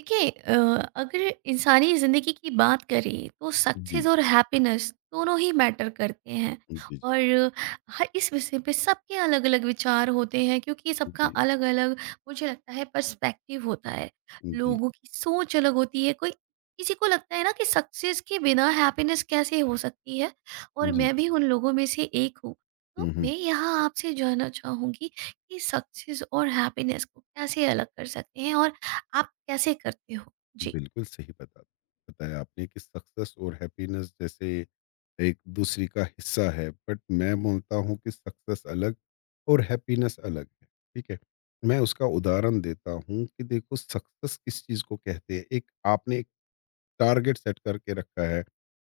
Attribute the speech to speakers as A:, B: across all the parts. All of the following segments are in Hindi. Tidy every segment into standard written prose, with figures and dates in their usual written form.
A: देखिए, अगर इंसानी ज़िंदगी की बात करें तो सक्सेस
B: जी।
A: और हैप्पीनेस दोनों ही मैटर करते हैं।
B: जी, जी।
A: और हर इस विषय पे सबके अलग अलग विचार होते हैं क्योंकि सबका
B: जी,
A: अलग अलग मुझे लगता है पर्सपेक्टिव होता है।
B: जी,
A: लोगों की सोच अलग होती है, कोई किसी को लगता है ना कि सक्सेस के बिना हैप्पीनेस कैसे हो सकती है, और
B: जी।
A: मैं भी उन लोगों में से एक हूँ। तो
B: हुँ,
A: मैं
B: हुँ।
A: यहाँ आपसे जानना चाहूँगी कि सक्सेस और हैप्पीनेस को कैसे अलग कर सकते हैं और आप कैसे करते हो? जी।
B: बिल्कुल सही बताया आपने कि सक्सेस और हैप्पीनेस जैसे एक दूसरी का हिस्सा है। बट मैं बोलता हूँ कि सक्सेस अलग और हैप्पीनेस अलग है, ठीक है? मैं उसका उदाहरण देता हूँ कि देखो सक्सेस किस चीज़ को कहते हैं। एक आपने एक टारगेट सेट करके रखा है।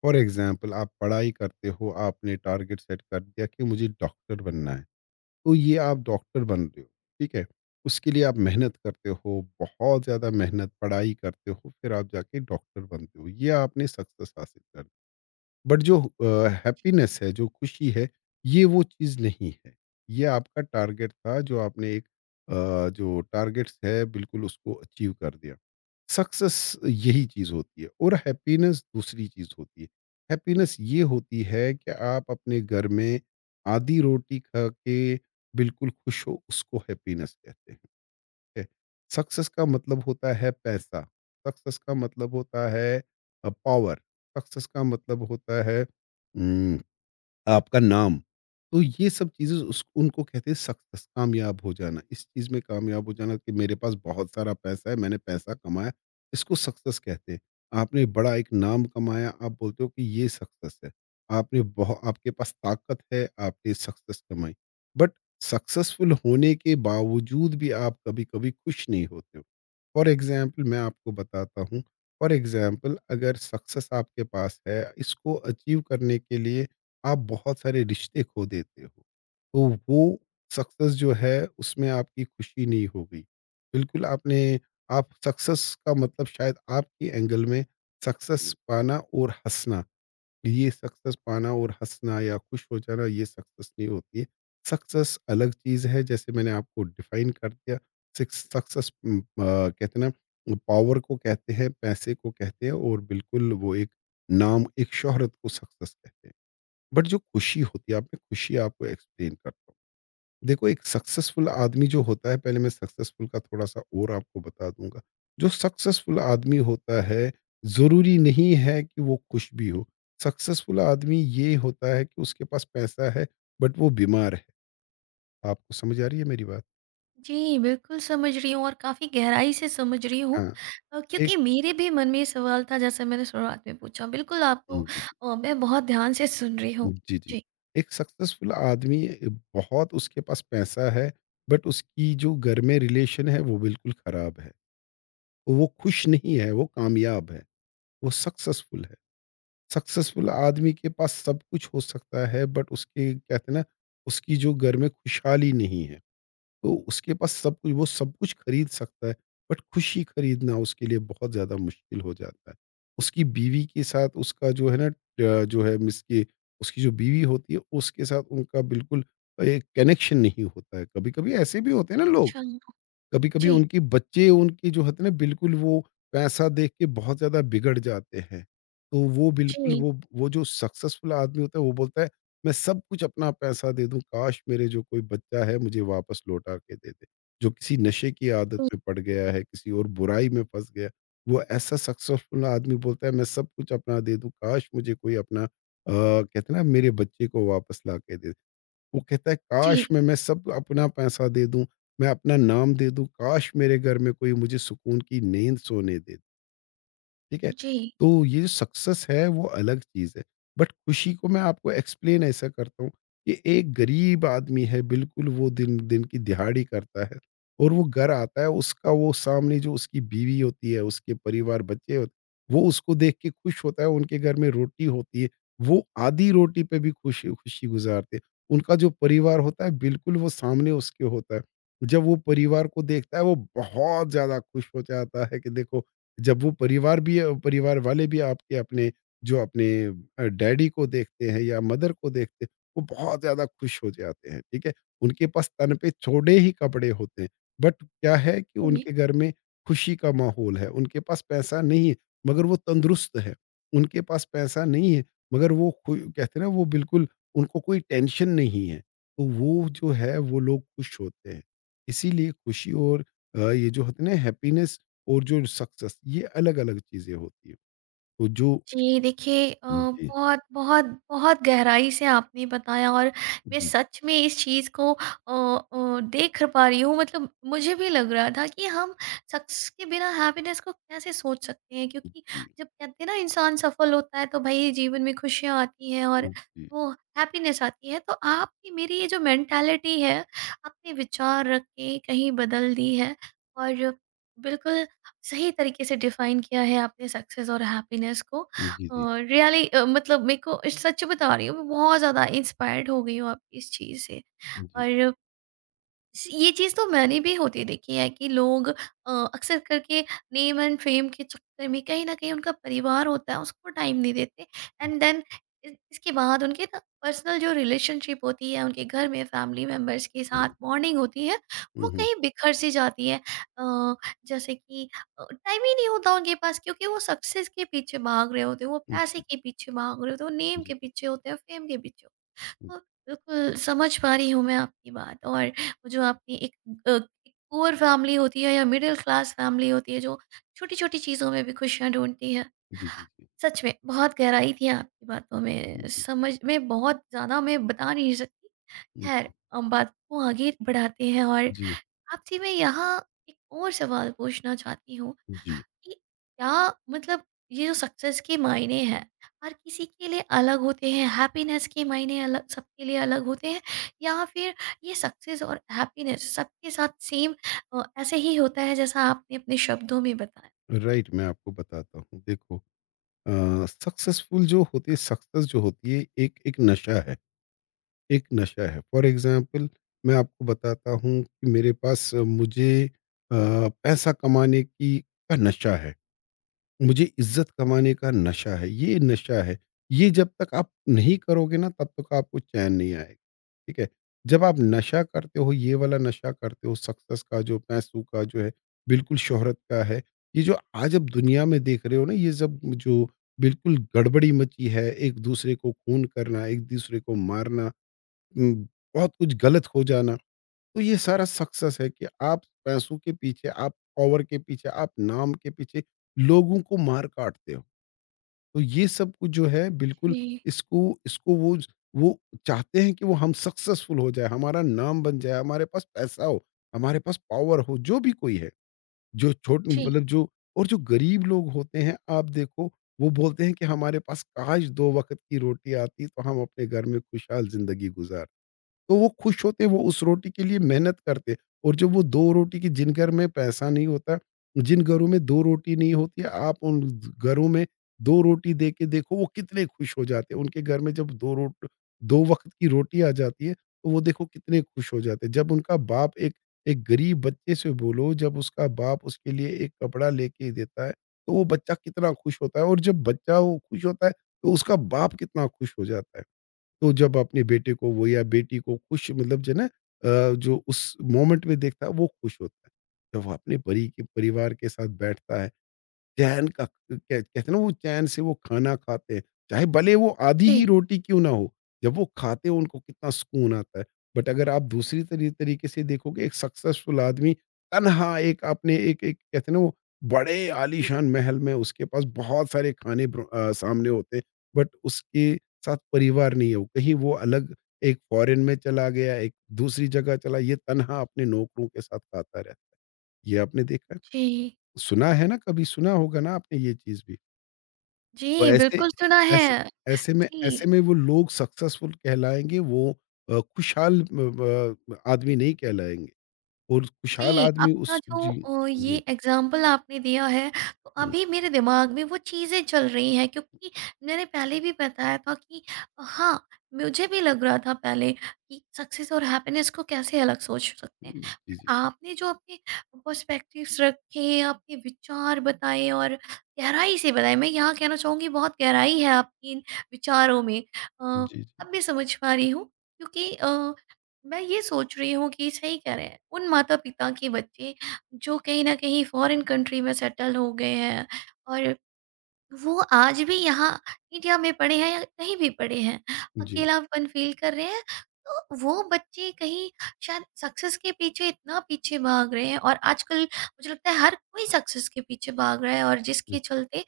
B: फॉर एग्ज़ाम्पल आप पढ़ाई करते हो, आपने टारगेट सेट कर दिया कि मुझे डॉक्टर बनना है। तो ये आप डॉक्टर बन रहे हो, ठीक है? उसके लिए आप मेहनत करते हो, बहुत ज़्यादा मेहनत, पढ़ाई करते हो, फिर आप जाके डॉक्टर बनते हो। ये आपने सक्सेस हासिल कर। बट जो हैप्पीनेस है, जो खुशी है, ये वो चीज़ नहीं है। ये आपका टारगेट था जो आपने अ, जो टारगेट्स है बिल्कुल उसको अचीव कर दिया। सक्सेस यही चीज़ होती है और हैप्पीनेस दूसरी चीज़ होती है। हैप्पीनेस ये होती है कि आप अपने घर में आधी रोटी खा के बिल्कुल खुश हो, उसको हैप्पीनेस कहते हैं। सक्सेस का मतलब होता है पैसा। सक्सेस का मतलब होता है पावर। सक्सेस का मतलब होता है आपका नाम। तो ये सब चीज़ें उस उनको कहते हैं सक्सेस कामयाब हो जाना। इस चीज़ में कामयाब हो जाना कि मेरे पास बहुत सारा पैसा है, मैंने पैसा कमाया, इसको सक्सेस कहते हैं। आपने बड़ा एक नाम कमाया, आप बोलते हो कि ये सक्सेस है। आपने बहु आपके पास ताकत है, आपने सक्सेस कमाई। बट सक्सेसफुल होने के बावजूद भी आप कभी-कभी खुश नहीं होते हो। फॉर एग्ज़ाम्पल मैं आपको बताता हूँ, फॉर एग्ज़ाम्पल अगर सक्सेस आपके पास है, इसको अचीव करने के लिए आप बहुत सारे रिश्ते खो देते हो। तो वो सक्सेस जो है उसमें आपकी खुशी नहीं होगी। बिल्कुल आपने आप सक्सेस का मतलब शायद आपके एंगल में सक्सेस पाना और हँसना, ये सक्सेस पाना और हँसना या खुश हो जाना ये सक्सेस नहीं होती है। सक्सेस अलग चीज़ है जैसे मैंने आपको डिफ़ाइन कर दिया। सिक्स सक्सेस कहते हैं ना पावर को कहते हैं, पैसे को कहते हैं और बिल्कुल वो एक नाम, एक शोहरत को सक्सेस कहते हैं। बट जो खुशी होती है आप मैं खुशी आपको एक्सप्लेन करता हूँ। देखो एक सक्सेसफुल आदमी जो होता है पहले मैं सक्सेसफुल का थोड़ा सा और आपको बता दूंगा। जो सक्सेसफुल आदमी होता है ज़रूरी नहीं है कि वो खुश भी हो। सक्सेसफुल आदमी ये होता है कि उसके पास पैसा है बट वो बीमार है। आपको समझ आ रही है मेरी बात?
A: जी, बिल्कुल समझ रही हूँ और काफ़ी गहराई से समझ रही हूँ।
B: हाँ, एक
A: क्योंकि मेरे भी मन में ये सवाल था जैसा मैंने शुरुआत में पूछा। बिल्कुल आपको
B: जी,
A: अ, मैं बहुत ध्यान से सुन रही हूँ।
B: जी, जी।
A: जी,
B: एक सक्सेसफुल आदमी बहुत उसके पास पैसा है बट उसकी जो घर में रिलेशन है वो बिल्कुल ख़राब है। वो खुश नहीं है, वो कामयाब है, वो सक्सेसफुल है। सक्सेसफुल आदमी के पास सब कुछ हो सकता है बट उसके कहते हैं ना, उसकी जो घर में खुशहाली नहीं है, तो उसके पास सब कुछ वो सब कुछ खरीद सकता है बट खुशी खरीदना उसके लिए बहुत ज़्यादा मुश्किल हो जाता है। उसकी बीवी के साथ उसका जो है ना अ, जो है मिसके उसकी जो बीवी होती है, उसके साथ उनका बिल्कुल एक कनेक्शन नहीं होता है। कभी-कभी ऐसे भी होते हैं ना लोग।
A: अच्छा जी,
B: कभी-कभी
A: जी,
B: उनके बच्चे उनके जो होते हैं ना बिल्कुल वो पैसा देख के बहुत ज़्यादा बिगड़ जाते हैं। तो वो बिल्कुल वो जो सक्सेसफुल आदमी होता है वो बोलता है मैं सब कुछ अपना पैसा दे दूँ, काश मेरे जो कोई बच्चा है मुझे वापस लौटा के दे दे। जो किसी नशे की आदत
A: जी,
B: में पड़ गया है, किसी और बुराई में फँस गया, वो ऐसा सक्सेसफुल आदमी बोलता है मैं सब कुछ अपना दे दूँ, काश मुझे कोई अपना कहते हैं ना मेरे बच्चे को वापस ला के दे। वो कहता है काश
A: जी,
B: मैं सब अपना पैसा दे दूं मैं अपना नाम दे दूं काश मेरे घर में कोई मुझे सुकून की नींद सोने दे दे। ठीक है?
A: जी,
B: तो ये जो सक्सेस है वो अलग चीज़ है। बट खुशी को मैं आपको एक्सप्लेन ऐसा करता हूँ कि एक गरीब आदमी है बिल्कुल वो दिन दिन की दिहाड़ी करता है और वो घर आता है उसका वो सामने जो उसकी बीवी होती है, उसके परिवार बच्चे होते वो उसको देख के खुश होता है, उनके घर में रोटी होती है, वो आधी रोटी पे भी खुशी खुशी गुज़ारते हैं। उनका जो परिवार होता है बिल्कुल वो सामने उसके होता है। जब वो परिवार को देखता है वो बहुत ज़्यादा खुश हो जाता है कि देखो जब वो परिवार भी परिवार वाले भी आपके अपने जो अपने डैडी को देखते हैं या मदर को देखते हैं, वो बहुत ज़्यादा खुश हो जाते हैं, ठीक है? उनके पास तन पे चौड़े ही कपड़े होते हैं, बट क्या है कि
A: जी।
B: उनके घर में खुशी का माहौल है, उनके पास पैसा नहीं है, मगर वो तंदुरुस्त है। उनके पास पैसा नहीं है, मगर वो खु कहते हैं ना वो बिल्कुल उनको कोई टेंशन नहीं है, तो वो जो है वो लोग खुश होते हैं। इसीलिए खुशी और ये जो होते हैं ना हैप्पीनेस और जो सक्सेस ये अलग-अलग चीज़ें होती है। तो जो।
A: जी, देखिए,
B: जी।
A: बहुत बहुत बहुत गहराई से आपने बताया। और मैं
B: जी,
A: सच में इस चीज़ को देख पा रही हूँ, मतलब मुझे भी लग रहा था कि हम सक्सेस के बिना हैप्पीनेस को कैसे सोच सकते हैं,
B: जी,
A: क्योंकि
B: जी,
A: जब कहते हैं ना इंसान सफल होता है तो भाई जीवन में खुशियाँ आती हैं। और
B: जी, जी,
A: वो हैप्पीनेस आती है तो आपकी मेरी ये जो मेंटालिटी है, आपने विचार रख के कहीं बदल दी है। और बिल्कुल सही तरीके से डिफाइन किया है आपने सक्सेस और हैप्पीनेस को।
B: जी, जी।
A: रियली मतलब मेरे को सच बता रही हूँ, मैं बहुत ज़्यादा इंस्पायर्ड हो गई हूँ आप इस चीज़ से। और ये चीज़ तो मैंने भी होती देखी है कि लोग अक्सर करके नेम एंड फेम के चक्कर में कहीं ना कहीं उनका परिवार होता है उसको टाइम नहीं देते। एंड देन इसके बाद उनके ना पर्सनल जो रिलेशनशिप होती है, उनके घर में फैमिली मेम्बर्स के साथ बॉन्डिंग होती है, वो
B: हुँ, हुँ,
A: कहीं बिखर सी जाती है। अ, जैसे कि टाइम ही नहीं होता उनके पास क्योंकि वो सक्सेस के पीछे भाग रहे होते हैं, वो
B: हुँ,
A: पैसे
B: जी,
A: के पीछे भाग रहे होते हैं, वो
B: जी,
A: नेम
B: जी,
A: के
B: जी,
A: पीछे होते हैं, फेम के पीछे होते हैं। हाँ, बिल्कुल समझ पा रही हूँ मैं आपकी बात। और वो जो आपने एक अ, एक पुअर फैमिली होती है या मिडिल क्लास फैमिली होती है जो छोटी-छोटी चीज़ों में भी खुशियाँ ढूँढती है।
B: जी, जी,
A: सच में बहुत गहराई थी आपकी बातों में, समझ में बहुत ज़्यादा मैं बता नहीं सकती। ख़ैर हम बात को आगे बढ़ाते हैं और
B: जी,
A: आपसे मैं यहाँ एक और सवाल पूछना चाहती हूँ
B: जी।
A: कि क्या, मतलब, ये जो सक्सेस के मायने हैं, हर किसी के लिए अलग होते हैं, हैप्पीनेस के मायने अलग सबके लिए अलग होते हैं, या फिर ये सक्सेस और हैप्पीनेस सबके साथ सेम ऐसे ही होता है जैसा आपने अपने शब्दों में बताया?
B: राइट, मैं आपको बताता हूँ। देखो सक्सेस जो होती है एक एक नशा है, एक नशा है। फॉर एग्ज़ाम्पल मैं आपको बताता हूँ कि मुझे पैसा कमाने की का नशा है। मुझे इज्जत कमाने का नशा है। ये जब तक आप नहीं करोगे ना तब तक आपको चैन नहीं आएगा, ठीक है? जब आप नशा करते हो, ये वाला नशा करते हो सक्सेस का जो पैसों का जो है, बिल्कुल शोहरत का है। ये जो आज आप दुनिया में देख रहे हो ना ये सब जो बिल्कुल गड़बड़ी मची है, एक-दूसरे को खून करना, एक-दूसरे को मारना उम, बहुत कुछ गलत हो जाना। तो ये सारा सक्सेस है कि आप पैसों के पीछे, आप पावर के पीछे, आप नाम के पीछे लोगों को मार काटते हो। तो ये सब कुछ जो है बिल्कुल
A: जी,
B: इसको इसको वो चाहते हैं कि वो हम सक्सेसफुल हो जाए, हमारा नाम बन जाए, हमारे पास पैसा हो, हमारे पास पावर हो, जो भी कोई है। जो छोट
A: जी,
B: मतलब जो और जो गरीब लोग होते हैं आप देखो वो बोलते हैं कि हमारे पास काश 2 वक़्त की रोटी आती तो हम अपने घर में खुशहाल ज़िंदगी गुजार तो वो खुश होते, वो उस रोटी के लिए मेहनत करते और जब वो 2 रोटी की जिन घर में पैसा नहीं होता, जिन घरों में 2 रोटी नहीं होती, आप उन घरों में 2 रोटी दे के देखो, वो कितने खुश हो जाते हैं। उनके घर में जब 2 रोट 2 वक़्त की रोटी आ जाती है, तो वो देखो कितने खुश हो जाते हैं। जब उनका बाप एक एक गरीब बच्चे से बोलो, जब उसका बाप उसके लिए एक कपड़ा लेके देता है, तो वो बच्चा कितना खुश होता है और जब बच्चा वो खुश होता है, तो उसका बाप कितना खुश हो जाता है। तो जब अपने बेटे को वो या बेटी को खुश मतलब जो है ना जो उस मोमेंट में देखता है वो खुश होता है जब वो अपने परी के परिवार के साथ बैठता है चैन का कह कहते हैं ना वो चैन से वो खाना खाते हैं। चाहे भले वो आधी
A: जी,
B: ही रोटी क्यों ना हो, जब वो खाते हैं उनको कितना सुकून आता है। बट अगर आप दूसरी तरीके से देखोगे एक सक्सेसफुल आदमी तन्हा एक अपने एक एक कहते हैं ना वो बड़े आलीशान महल में उसके पास बहुत सारे खाने सामने होते हैं बट उसके साथ परिवार नहीं है। वो कहीं वो अलग एक फ़ॉरेन में चला गया, एक दूसरी जगह चला, ये तन्हा अपने नौकरों के साथ खाता रहा। ये आपने देखा है?
A: जी,
B: सुना है ना कभी, सुना होगा ना आपने ये चीज़ भी।
A: जी
B: तो ऐसे
A: बिल्कुल सुना है।
B: ऐसे ऐसे में
A: जी,
B: ऐसे में वो लोग सक्सेसफुल कहलाएँगे, वो खुशहाल ब ब आदमी नहीं कहलाएँगे और खुशहाल
A: जी,
B: आदमी
A: आपका
B: उस
A: जो
B: जी,
A: अ, ये
B: जी।
A: एग्ज़ाम्पल आपने दिया है, तो
B: हुँ,
A: अभी मेरे दिमाग में वो चीज़ें चल रही हैं क्योंकि मैंने पहले भी बताया था कि हाँ, मुझे भी लग रहा था पहले कि सक्सेस और हैप्पीनेस को कैसे अलग सोच सकते हैं।
B: हुँ,
A: बट
B: जी, जी।
A: आपने जो अपने पर्सपेक्टिव्स रखे, अपने विचार बताए और गहराई से बताए, मैं यहाँ कहना चाहूँगी बहुत गहराई है आपकी इन विचारों में।
B: जी, जी।
A: अब मैं समझ पा रही हूँ क्योंकि मैं ये सोच रही हूँ कि सही कह रहे हैं। उन माता-पिता के बच्चे जो कहीं न कहीं फ़ॉरेन कंट्री में सेटल हो गए हैं, और वो आज भी यहाँ इंडिया में पढ़े हैं या कहीं भी पढ़े हैं,
B: जी,
A: अकेलापन फ़ील कर रहे हैं, तो वो बच्चे कहीं शायद सक्सेस के पीछे इतना पीछे भाग रहे हैं। और आजकल मुझे लगता है हर कोई सक्सेस के पीछे भाग रहा है और जिसके चलते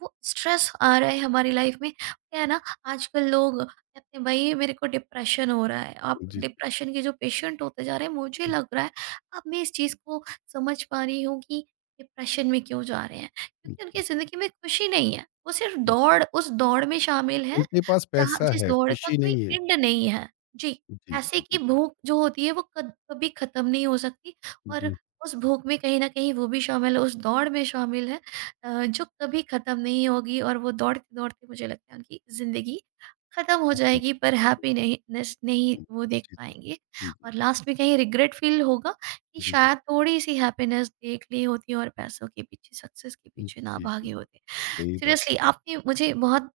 A: वो स्ट्रेस आ रहा है हमारी लाइफ में। क्या है ना, आजकल लोग कहते हैं भई मेरे को डिप्रेशन हो रहा है, आप
B: जी, जी,
A: डिप्रेशन के जो पेशेंट होते जा रहे हैं मुझे लग रहा है। अब मैं इस चीज़ को समझ पा रही हूँ कि डिप्रेशन में क्यों जा रहे हैं।
B: जी,
A: क्योंकि उनकी
B: जी।
A: ज़िंदगी में खुशी नहीं है। वो सिर्फ़ दौड़ उस दौड़ में शामिल हैं,
B: उनके पास
A: जहाँ
B: पैसा
A: जिस
B: है,
A: दौड़ का
B: खुशी
A: कोई
B: नहीं है।
A: एंड नहीं है। जी,
B: जी,
A: पैसे
B: जी,
A: की
B: जी,
A: भूख जो होती है वो कद कभी ख़त्म नहीं हो सकती। और
B: जी,
A: उस भूख में कहीं न कहीं वो भी शामिल है, उस दौड़ में शामिल है जो कभी ख़त्म नहीं होगी। और वो दौड़ते-दौड़ते मुझे लगता है उनकी ज़िंदगी ख़त्म हो जाएगी, पर हैप्पीनेही नेस नहीं
B: हुँ,
A: वो देख
B: जी, जी,
A: पाएँगे।
B: जी,
A: और
B: जी,
A: लास्ट में कहीं रिग्रेट फ़ील होगा कि
B: जी, जी,
A: शायद थोड़ी-सी हैप्पीनेस देख ली होती और पैसों के पीछे, सक्सेस के
B: हुँ,
A: पीछे ना
B: जी, जी,
A: भागे होते।
B: सही बात।
A: सीरियसली आपने मुझे बहुत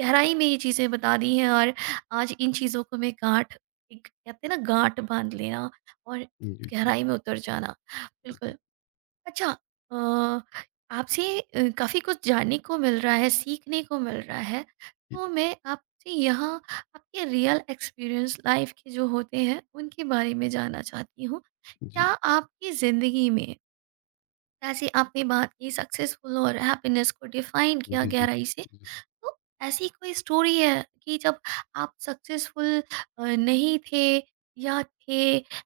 A: गहराई में ये चीज़ें बता दी हैं। और आज इन चीज़ों को मैं गाँठ, एक कहते हैं ना गाँठ बाँध लेना और
B: जी, जी, जी,
A: गहराई में उतर जाना। बिल्कुल। अच्छा अ, आपसे काफ़ी कुछ जानने को मिल रहा है, सीखने को मिल रहा है। तो मैं आपसे यहाँ आपके रियल एक्सपीरियंस लाइफ़ के जो होते हैं, उनके बारे में जानना चाहती हूँ, क्या
B: जी,
A: आपकी ज़िंदगी में जैसे आपने बात की सक्सेसफुल और हैप्पीनेस को डिफाइन
B: जी,
A: किया
B: जी, जी,
A: गहराई से, तो ऐसी कोई स्टोरी है कि जब आप सक्सेसफुल नहीं थे या थे,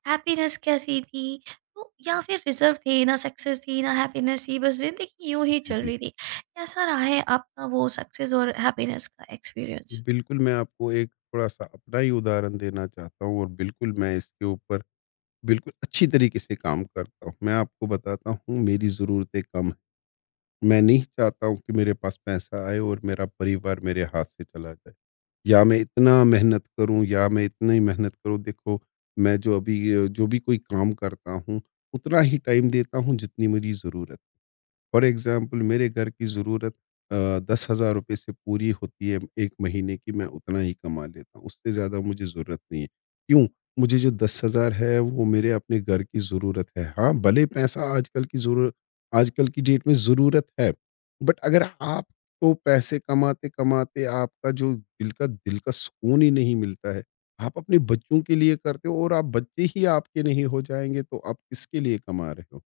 A: हैप्पीनेस कैसी थी, तो या फिर रिजर्व थे ना सक्सेस थी ना हैप्पीनेस थी, बस जिंदगी यूं ही
B: जी,
A: चल
B: जी।
A: रही थी? कैसा रहा है आपका वो सक्सेस और हैप्पीनेस का एक्सपीरियंस?
B: बिल्कुल, मैं आपको एक थोड़ा-सा अपना ही उदाहरण देना चाहता हूँ और बिल्कुल मैं इसके ऊपर बिल्कुल अच्छी तरीके से काम करता हूँ। मैं आपको बताता हूँ मेरी ज़रूरतें कम हैं। मैं नहीं चाहता हूँ कि मेरे पास पैसा आए और मेरा परिवार मेरे हाथ से चला जाए। या मैं इतना मेहनत करूँ या मैं इतनी मेहनत करूँ देखो मैं जो अभी जो भी कोई काम करता हूँ, उतना ही टाइम देता हूँ जितनी मेरी ज़रूरत। फॉर एग्ज़ाम्पल मेरे घर की ज़रूरत ₹10,000 से पूरी होती है 1 महीने की, मैं उतना ही कमा लेता हूँ, उससे ज़्यादा मुझे ज़रूरत नहीं है। क्यों? मुझे जो 10,000 है वो मेरे अपने घर की ज़रूरत है। हाँ, भले पैसा आजकल की डेट में ज़रूरत है, बट अगर आपको पैसे कमाते-कमाते आपका जो दिल का सुकून ही नहीं मिलता है, आप अपने बच्चों के लिए करते हो और आप बच्चे ही आपके नहीं हो जाएँगे, तो आप किसके लिए कमा रहे हो?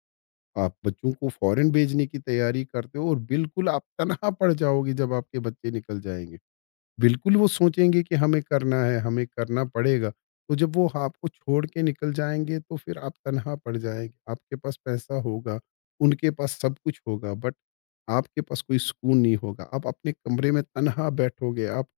B: आप बच्चों को फॉरेन भेजने की तैयारी करते हो और बिल्कुल आप तनहा पड़ जाओगे जब आपके बच्चे निकल जाएंगे। बिल्कुल वो सोचेंगे कि हमें करना है, हमें करना पड़ेगा। तो जब वो ह आपको छोड़ के निकल जाएँगे तो फिर आप तन्हा पड़ जाएँगे। आपके पास पैसा होगा, उनके पास सब कुछ होगा बट आपके पास कोई सुकून नहीं होगा। आप अपने कमरे में तन्हा बैठोगे, आप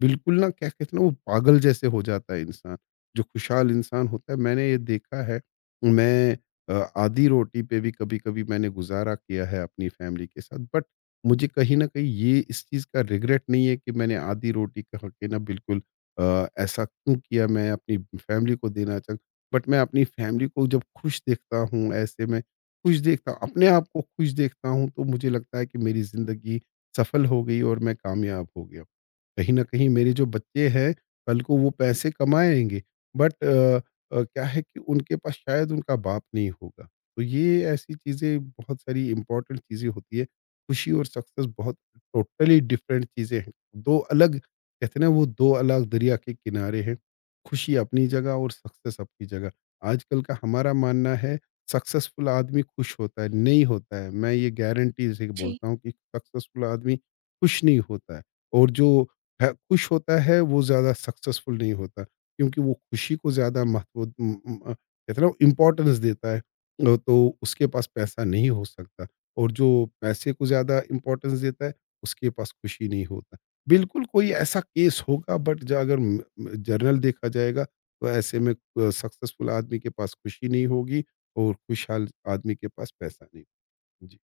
B: बिल्कुल ना क्या कहते हैं ना वो पागल जैसे हो जाता है इंसान। जो खुशहाल इंसान होता है मैंने ये देखा है, मैं आधी रोटी पे भी कभी-कभी मैंने गुज़ारा किया है अपनी फैमिली के साथ बट मुझे कहीं न कहीं ये इस चीज़ का रिग्रेट नहीं है कि मैंने आधी रोटी खा के ना बिल्कुल ऐसा क्यों किया मैं अपनी फैमिली को देना चाह बट मैं अपनी फैमिली को जब खुश देखता हूँ, ऐसे में खुश देखता हूँ, अपने आप को खुश देखता हूँ, तो मुझे लगता है कि मेरी ज़िंदगी सफल हो गई और मैं कामयाब हो गया। कहीं न कहीं मेरे जो बच्चे हैं, कल को वो पैसे कमाएँगे बट क्या है कि उनके पास शायद उनका बाप नहीं होगा। तो ये ऐसी चीज़ें बहुत सारी इम्पोर्टेंट चीज़ें होती है, खुशी और सक्सेस बहुत टोटली डिफरेंट चीज़ें हैं। 2 अलग कहते हैं ना वो 2 अलग दरिया के किनारे हैं। खुशी अपनी जगह और सक्सेस अपनी जगह। आजकल का हमारा मानना है सक्सेसफुल आदमी खुश होता है, नहीं होता है। मैं ये गारंटी से
A: जी,
B: बोलता हूँ कि सक्सेसफुल आदमी खुश नहीं होता है और जो है खुश होता है वो ज़्यादा सक्सेसफुल नहीं होता। क्योंकि वो खुशी को ज़्यादा महत्व कहते हैं ना इम्पोर्टेंस देता है। तो उसके पास पैसा नहीं हो सकता। और जो पैसे को ज़्यादा इम्पोर्टेंस देता है, उसके पास खुशी नहीं होता। बिल्कुल कोई ऐसा केस होगा बट ज अगर म जनरल देखा जाएगा तो ऐसे में सक्सेसफुल आदमी के पास खुशी नहीं होगी और खुशहाल आदमी के पास पैसा नहीं। जी।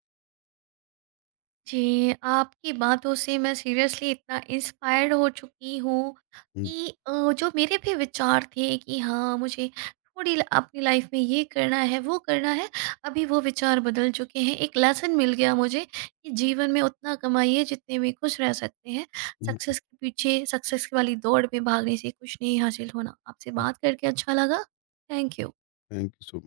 A: जी, आपकी बातों से मैं सीरियसली इतना इंस्पायर्ड हो चुकी हूँ
B: हुँ,
A: कि जो मेरे भी विचार थे कि हाँ, मुझे थोड़ी ल अपनी लाइफ में ये करना है, वो करना है, अभी वो विचार बदल चुके हैं। एक लेसन मिल गया मुझे कि जीवन में उतना कमाइए जितने में खुश रह सकते हैं।
B: हुँ, जी।
A: सक्सेस के पीछे सक्सेस वाली दौड़ में भागने से कुछ नहीं हासिल होना। आपसे बात करके अच्छा लगा। Thank you.
B: Thank you so much.